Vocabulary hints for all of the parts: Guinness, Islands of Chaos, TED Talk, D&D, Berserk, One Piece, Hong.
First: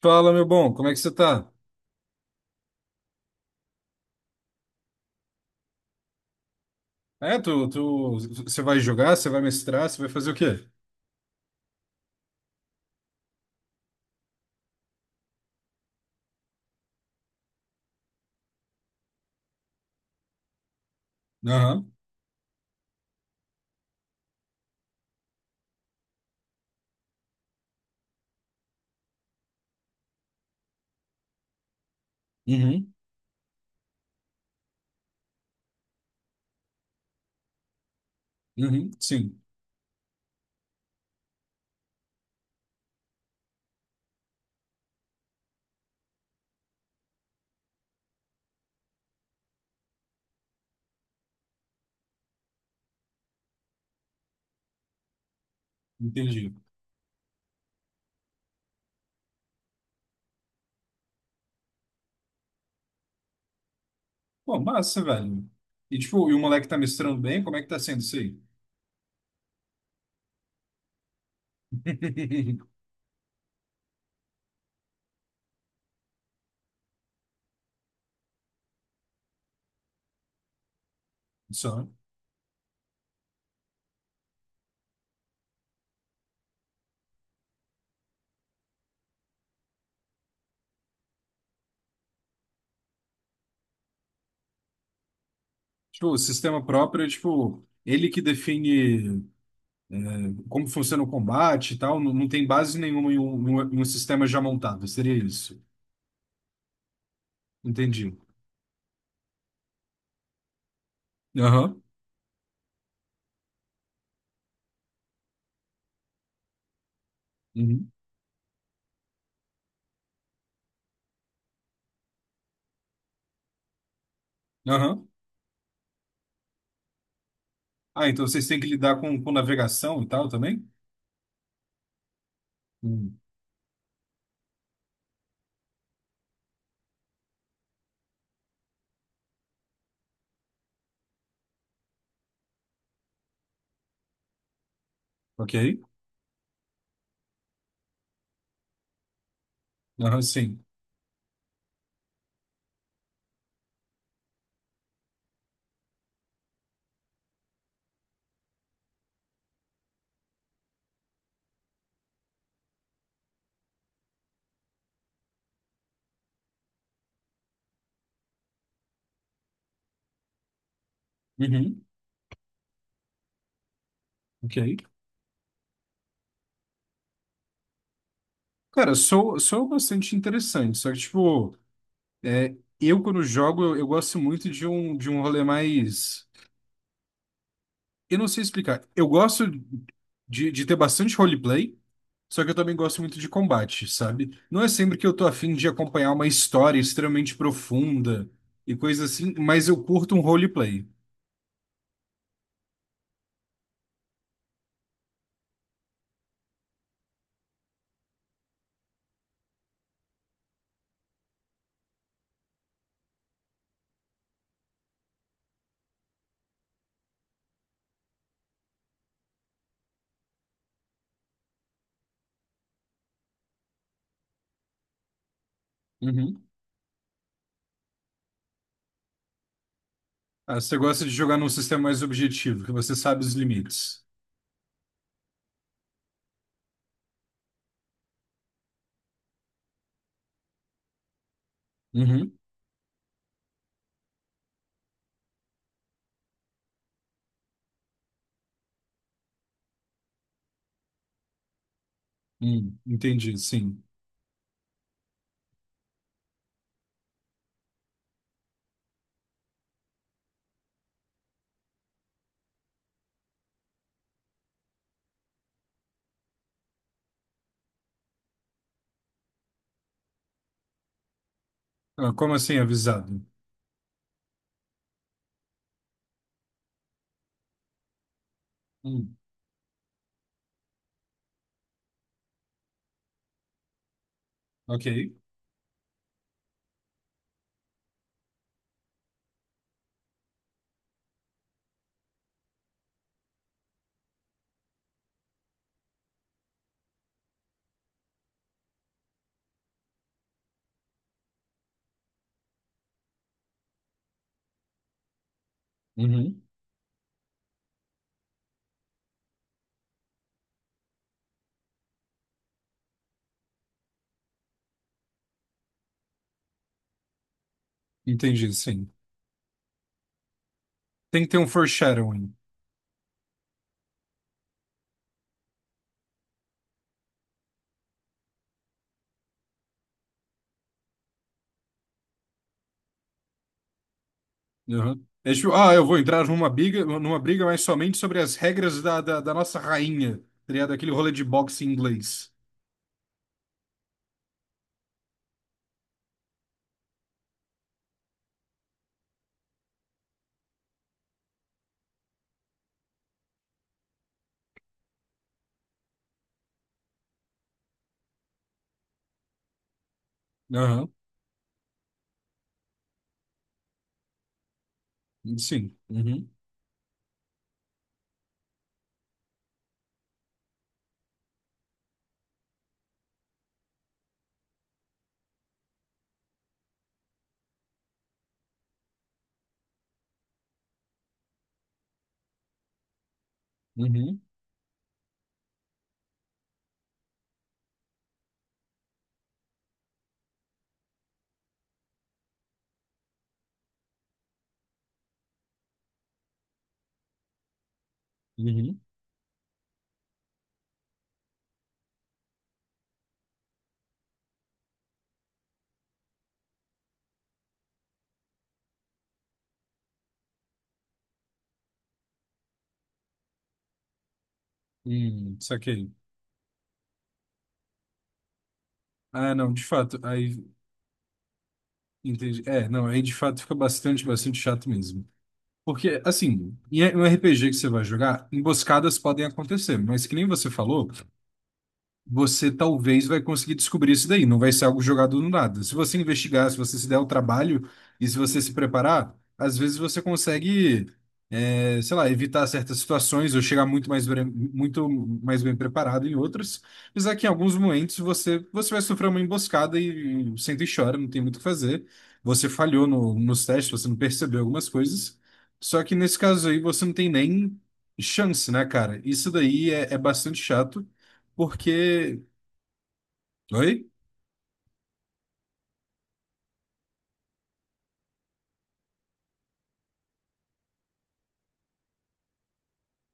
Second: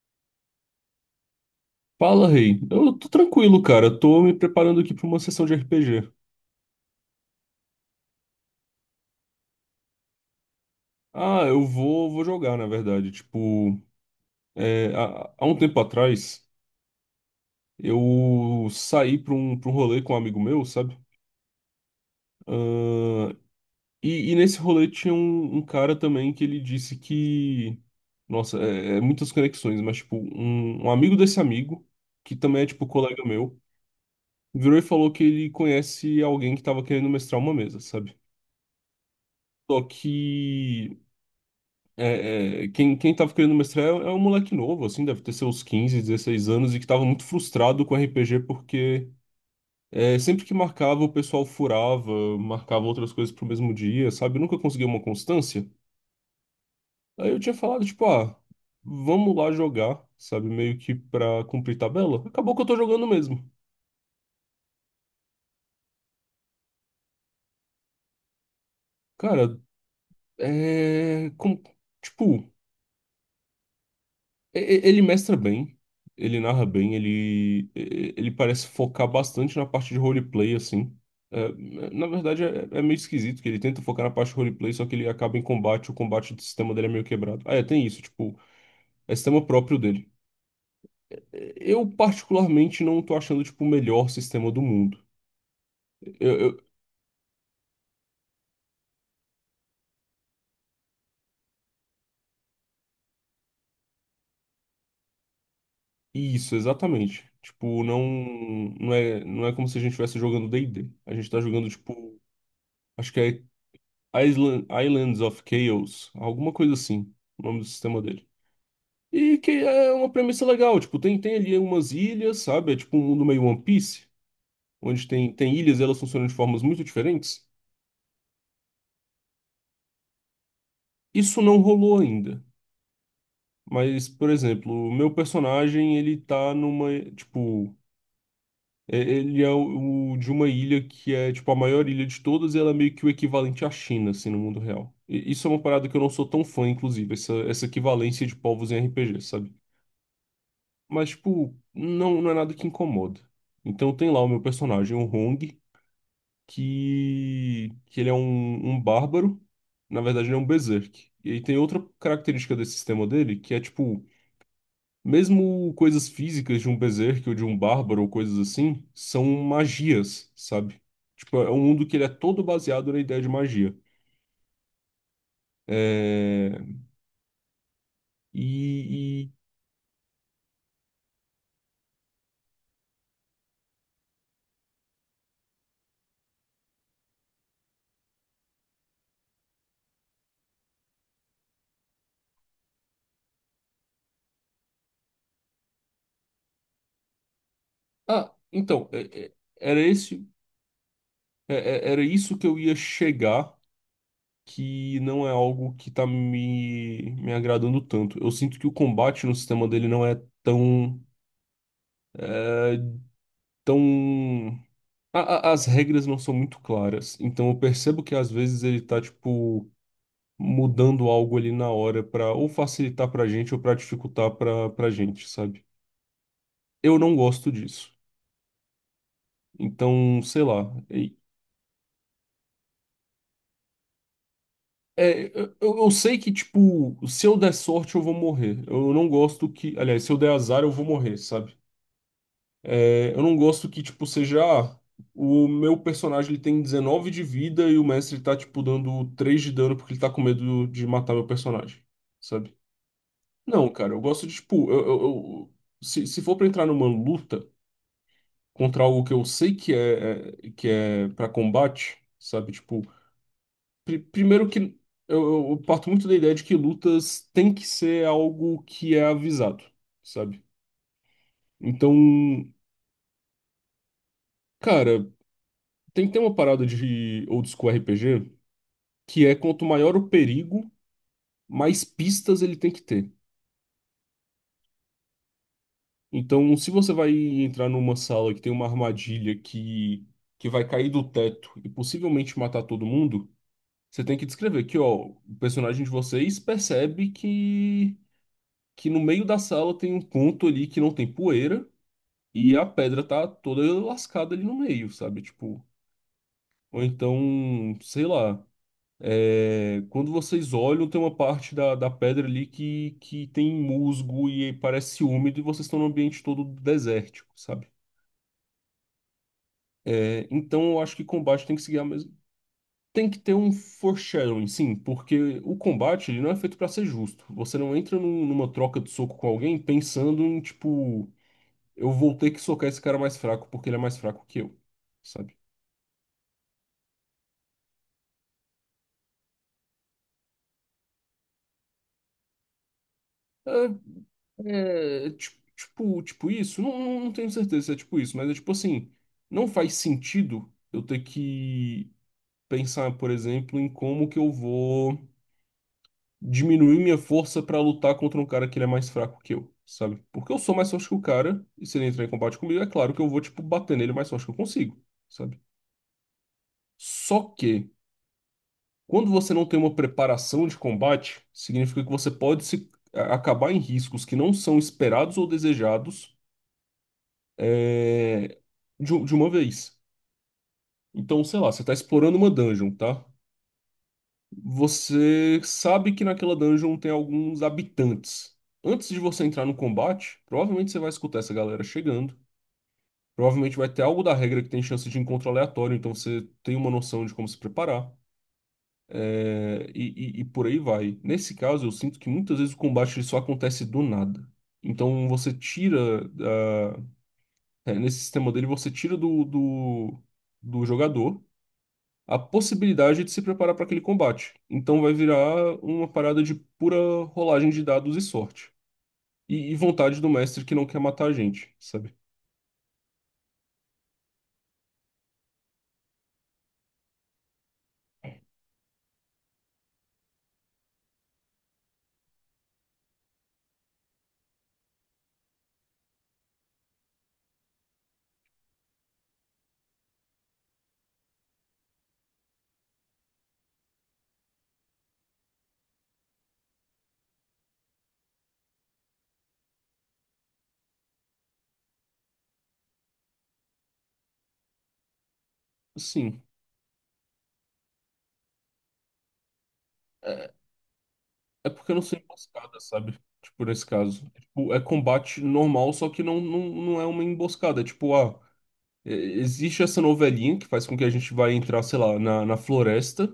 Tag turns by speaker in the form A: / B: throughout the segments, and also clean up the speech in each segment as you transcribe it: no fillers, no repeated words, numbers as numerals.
A: Fala, meu bom, como é que você tá?
B: Fala, rei. Eu tô tranquilo, cara. Eu tô me preparando aqui pra uma sessão de RPG.
A: É, você vai jogar, você vai mestrar, você vai fazer o quê?
B: Ah, eu vou jogar, na verdade. Tipo, há um tempo atrás, eu saí pra um rolê com um amigo meu, sabe?
A: Aham.
B: Ah, e nesse rolê tinha um cara também que ele disse que. Nossa, é muitas conexões, mas, tipo, um amigo desse amigo, que também é, tipo,
A: Uhum.
B: colega meu, virou e falou que ele conhece alguém que tava querendo mestrar uma mesa, sabe?
A: Uhum, sim.
B: Só que. Quem tava querendo mestrar é um moleque novo, assim, deve ter seus 15 16 anos e que tava muito frustrado com RPG porque sempre que marcava, o pessoal furava, marcava outras coisas pro mesmo dia, sabe? Nunca conseguia uma constância.
A: Entendi.
B: Aí eu tinha falado, tipo, ah, vamos lá jogar, sabe? Meio que pra cumprir tabela. Acabou que eu tô jogando mesmo.
A: Pô, massa, velho. E, tipo, e o moleque tá mestrando bem, como é que tá sendo isso aí?
B: Cara, é. com- tipo. Ele mestra bem, ele narra bem, ele parece focar bastante na parte de roleplay, assim. É,
A: Só.
B: é, na verdade, é meio esquisito que ele tenta focar na parte de roleplay, só que ele acaba em combate. O combate do sistema dele é meio quebrado. Ah, é, tem isso. Tipo, é sistema próprio dele. É. Eu, particularmente, não tô achando, tipo, o melhor sistema do mundo.
A: Tipo,
B: Eu,
A: o
B: eu-
A: sistema próprio é, tipo, ele que define como funciona o combate e tal, não, tem base nenhuma em um sistema já montado, seria isso.
B: isso, exatamente. Tipo, não,
A: Entendi.
B: não é como se a gente estivesse jogando D&D. A gente tá jogando,
A: Aham.
B: tipo, acho que é Islands of Chaos, alguma coisa assim, o nome do
A: Uhum.
B: sistema dele. E que é uma premissa legal. Tipo, tem ali umas ilhas, sabe? É tipo um mundo meio One Piece,
A: Aham.
B: onde tem ilhas, e elas funcionam de formas muito diferentes.
A: Ah, então vocês têm que lidar com navegação e tal também?
B: Isso não rolou ainda. Mas, por exemplo, o meu personagem, ele tá numa, tipo, ele é o, de uma ilha que é, tipo, a maior ilha de todas, e ela é meio que o equivalente à China, assim, no mundo real. E isso é
A: Ok?
B: uma parada que eu não sou tão fã, inclusive, essa equivalência de povos em RPG, sabe?
A: Aham, sim.
B: Mas, tipo, não, não é nada que incomoda. Então tem lá o meu personagem, o Hong, que ele é um bárbaro. Na verdade, ele é um berserk. E aí tem outra característica desse sistema dele, que é, tipo, mesmo coisas físicas de um berserk ou de um bárbaro ou coisas assim, são magias, sabe? Tipo, é um
A: Uhum,
B: mundo que ele é todo baseado na ideia de magia.
A: ok.
B: É... E,
A: Cara,
B: e-
A: sou bastante interessante, só que, tipo, é, eu quando jogo, eu gosto muito de um rolê mais. Eu não sei explicar. Eu gosto de ter bastante roleplay, só que eu também gosto muito de combate, sabe? Não é sempre que eu tô afim de acompanhar uma história extremamente profunda
B: Ah,
A: e
B: então,
A: coisa
B: é-
A: assim,
B: é-
A: mas
B: era
A: eu curto um
B: esse...
A: roleplay.
B: é- é- era isso que eu ia chegar, que não é algo que tá me agradando tanto. Eu sinto que o combate no sistema dele não é tão, é, tão... as regras não são muito claras. Então eu percebo que, às vezes, ele tá, tipo, mudando algo ali na hora pra ou facilitar pra gente ou pra dificultar pra gente, sabe?
A: Uhum.
B: Eu não gosto disso. Então, sei
A: Ah,
B: lá.
A: você gosta de
B: E-
A: jogar num sistema mais objetivo, que você sabe os limites.
B: é, eu sei que, tipo, se eu der sorte, eu vou morrer. Eu não gosto que. Aliás, se eu der azar, eu vou morrer, sabe?
A: Uhum.
B: É, eu não gosto que, tipo, seja. O meu personagem, ele tem 19 de vida, e o mestre tá, tipo, dando 3 de dano porque ele tá com medo de matar meu personagem, sabe?
A: Entendi,
B: Não,
A: sim.
B: cara, eu gosto de, tipo, se for pra entrar numa luta contra algo que eu sei que é pra combate, sabe? Tipo, primeiro que eu parto muito da ideia de que lutas tem que ser algo que é avisado, sabe? Então,
A: Ah, como assim avisado?
B: cara, tem que ter uma parada de old school RPG,
A: Hum,
B: que é: quanto maior o perigo, mais pistas ele tem que ter.
A: ok.
B: Então, se você vai entrar numa sala que tem uma armadilha que vai cair do teto e possivelmente matar todo mundo, você tem que descrever que, ó, o personagem de vocês percebe que no meio da sala tem um ponto ali que não tem poeira, e a pedra tá toda lascada ali no meio, sabe? Tipo,
A: Uhum.
B: ou então, sei lá. É, quando vocês olham, tem uma parte da pedra ali que tem musgo e parece úmido, e vocês estão num ambiente todo desértico, sabe?
A: Entendi, sim.
B: É, então eu acho que
A: Tem que ter um
B: combate tem que seguir a mesma.
A: foreshadowing.
B: Tem que ter um foreshadowing, sim, porque o combate, ele não é feito pra ser justo. Você não entra numa troca de soco com alguém pensando em, tipo, eu vou ter que socar esse cara mais fraco porque ele é mais fraco que eu,
A: Uhum. É
B: sabe?
A: tipo, ah, eu vou entrar numa briga, mas somente sobre as regras da nossa rainha, teria aquele rolê de boxe em inglês.
B: É, tipo, isso? Não, não tenho certeza se é tipo isso, mas é tipo assim: não faz sentido eu ter que pensar, por exemplo, em como que eu vou diminuir minha força pra lutar contra um cara que ele é mais fraco que eu, sabe? Porque eu sou mais
A: Aham.
B: forte que o cara, e se ele entrar em combate comigo, é claro que eu vou, tipo, bater nele o mais forte que eu consigo, sabe?
A: Sim. Uhum.
B: Só que, quando você não tem uma preparação de combate, significa que você pode se acabar em riscos que não são esperados ou desejados, é, de uma vez. Então, sei lá, você tá explorando uma dungeon, tá?
A: Uhum.
B: Você sabe que naquela dungeon tem alguns habitantes. Antes de você entrar no combate, provavelmente você vai escutar essa galera chegando. Provavelmente vai ter algo da regra que tem chance de encontro aleatório, então você tem uma noção de como se preparar.
A: Uhum.
B: É, e por aí vai. Nesse caso, eu sinto que muitas vezes o combate ele só acontece do nada. Então você tira. Nesse sistema dele, você tira do jogador a possibilidade de se preparar para aquele combate. Então vai virar uma
A: Saquei.
B: parada de pura rolagem de dados e sorte.
A: Ah,
B: E,
A: não,
B: e
A: de fato,
B: vontade do
A: aí
B: mestre, que não quer matar a gente, sabe?
A: entendi. É, não, aí de fato fica bastante, bastante chato mesmo. Porque, assim, em um RPG que você vai jogar, emboscadas podem acontecer, mas que nem você falou. Você talvez vai conseguir descobrir isso daí. Não vai ser algo jogado no nada. Se você investigar, se você se der o trabalho e se você se preparar, às vezes você consegue, sei lá, evitar certas situações ou chegar muito mais, muito mais bem preparado em outras. Apesar que em alguns momentos você vai sofrer uma emboscada e senta e chora, não tem muito o que fazer. Você falhou nos testes, você não percebeu algumas coisas. Só que nesse
B: Assim,
A: caso aí você não tem nem chance, né, cara? Isso daí é
B: é,
A: bastante chato
B: porque eu não sou
A: porque
B: emboscada, sabe? Tipo, nesse
A: Oi?
B: caso. É, tipo, é combate normal, só que não, não é uma emboscada. É tipo, ah. É, existe essa novelinha que faz com que a gente vai entrar, sei lá, na floresta.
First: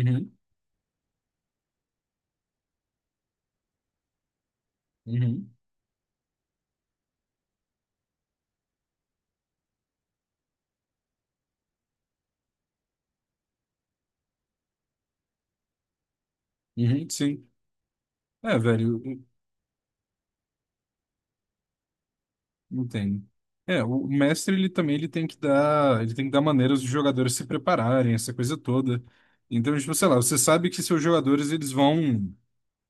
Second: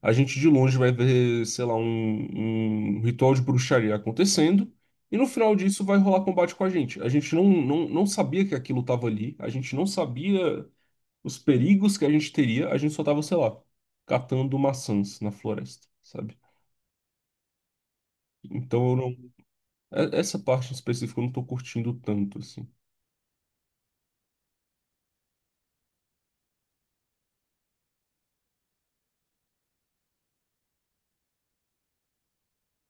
B: A gente, de longe, vai ver, sei lá, um ritual de bruxaria acontecendo. E no
A: Uhum.
B: final disso vai rolar combate com a gente. A gente não sabia que aquilo tava ali. A gente não sabia os perigos que a gente teria. A gente só tava, sei lá, catando maçãs na floresta, sabe?
A: Uhum, sim. É,
B: Então eu
A: velho,
B: não. Essa parte em específico eu não tô curtindo tanto, assim.
A: eu entendo. É, o mestre ele também ele tem que dar, ele tem que dar maneiras dos jogadores se prepararem, essa coisa toda. Então, tipo, sei lá, você sabe que seus jogadores eles vão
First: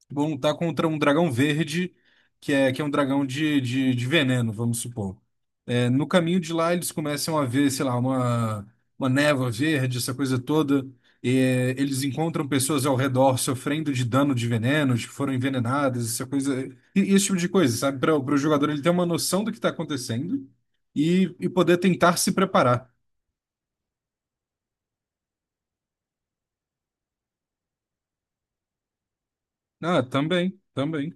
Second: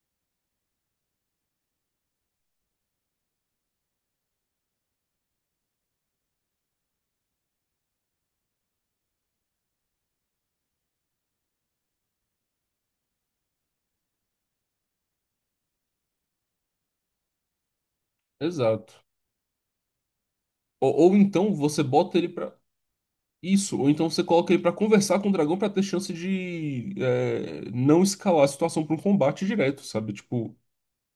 A: vou lutar contra um dragão verde, que é um dragão de veneno, vamos supor. É, no caminho de lá, eles começam a ver, sei lá, uma névoa verde, essa coisa toda. E, é, eles encontram pessoas ao redor sofrendo de dano de venenos, que foram envenenadas, essa coisa. E esse tipo de coisa, sabe? Para o jogador ele ter
B: Exato.
A: uma noção do que está acontecendo
B: Ou
A: e
B: então
A: poder
B: você
A: tentar
B: bota ele
A: se
B: pra.
A: preparar.
B: Isso, ou então você coloca ele pra conversar com o dragão pra ter chance de não escalar a situação pra um combate direto,
A: Ah,
B: sabe? Tipo,
A: também, também.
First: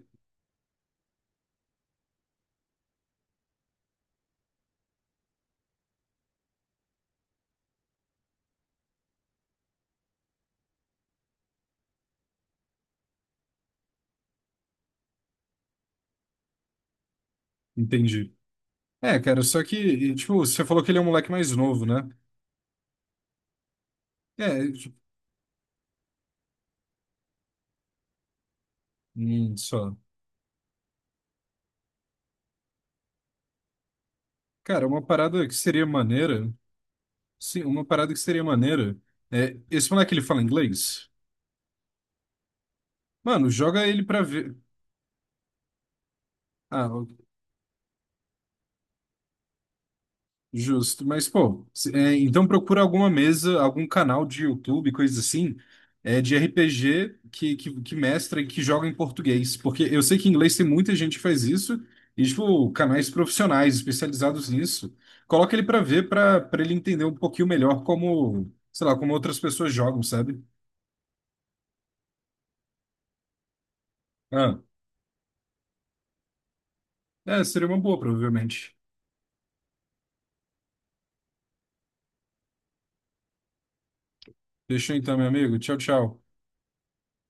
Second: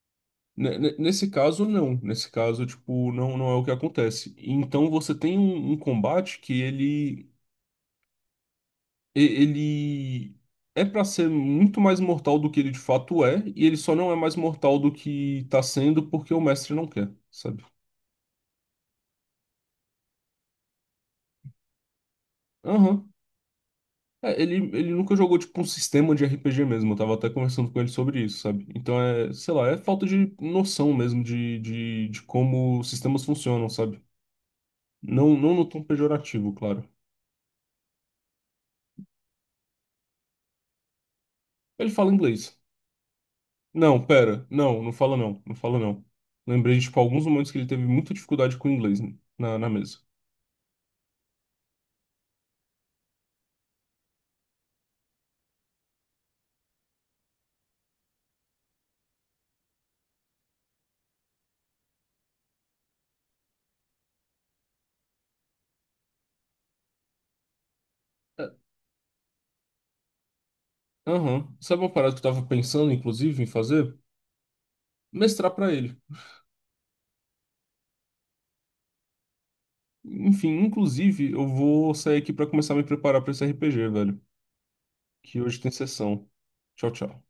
B: nesse caso, não. Nesse caso, tipo, não é o que acontece. Então você tem um combate que ele é pra ser muito mais mortal do que ele de fato é, e ele só não é mais mortal do que tá sendo porque o mestre não quer, sabe?
A: Entendi. É, cara, só que, e, tipo, você falou que ele é um moleque mais novo, né?
B: Aham. É, ele,
A: É.
B: ele nunca jogou, tipo, um sistema de RPG mesmo. Eu tava até conversando com ele sobre isso, sabe? Então é, sei lá, é
A: Só.
B: falta de noção mesmo de como sistemas funcionam, sabe?
A: Cara, uma
B: Não,
A: parada que
B: não no tom
A: seria maneira.
B: pejorativo, claro.
A: Sim, uma parada que seria maneira. É, esse moleque ele fala inglês?
B: Ele fala inglês.
A: Mano, joga ele
B: Não,
A: pra
B: pera.
A: ver.
B: Não, não fala não. Não fala não. Lembrei de, tipo,
A: Ah,
B: alguns momentos que ele teve muita dificuldade com o inglês na mesa.
A: justo. Mas, pô, é, então procura alguma mesa, algum canal de YouTube, coisa assim, é, de RPG que mestra e que joga em português. Porque eu sei que em inglês tem muita gente que faz isso, e, tipo, canais profissionais especializados nisso. Coloca ele pra ver, pra ele entender um pouquinho melhor
B: É,
A: como, sei lá, como outras pessoas jogam, sabe?
B: aham. Sabe uma parada que eu tava pensando, inclusive, em fazer?
A: Ah.
B: Mestrar pra ele.
A: É, seria uma boa, provavelmente.
B: Enfim, inclusive, eu vou sair aqui pra começar a me preparar pra esse RPG, velho,
A: Deixa então, meu
B: que
A: amigo.
B: hoje tem
A: Tchau, tchau.
B: sessão. Tchau, tchau.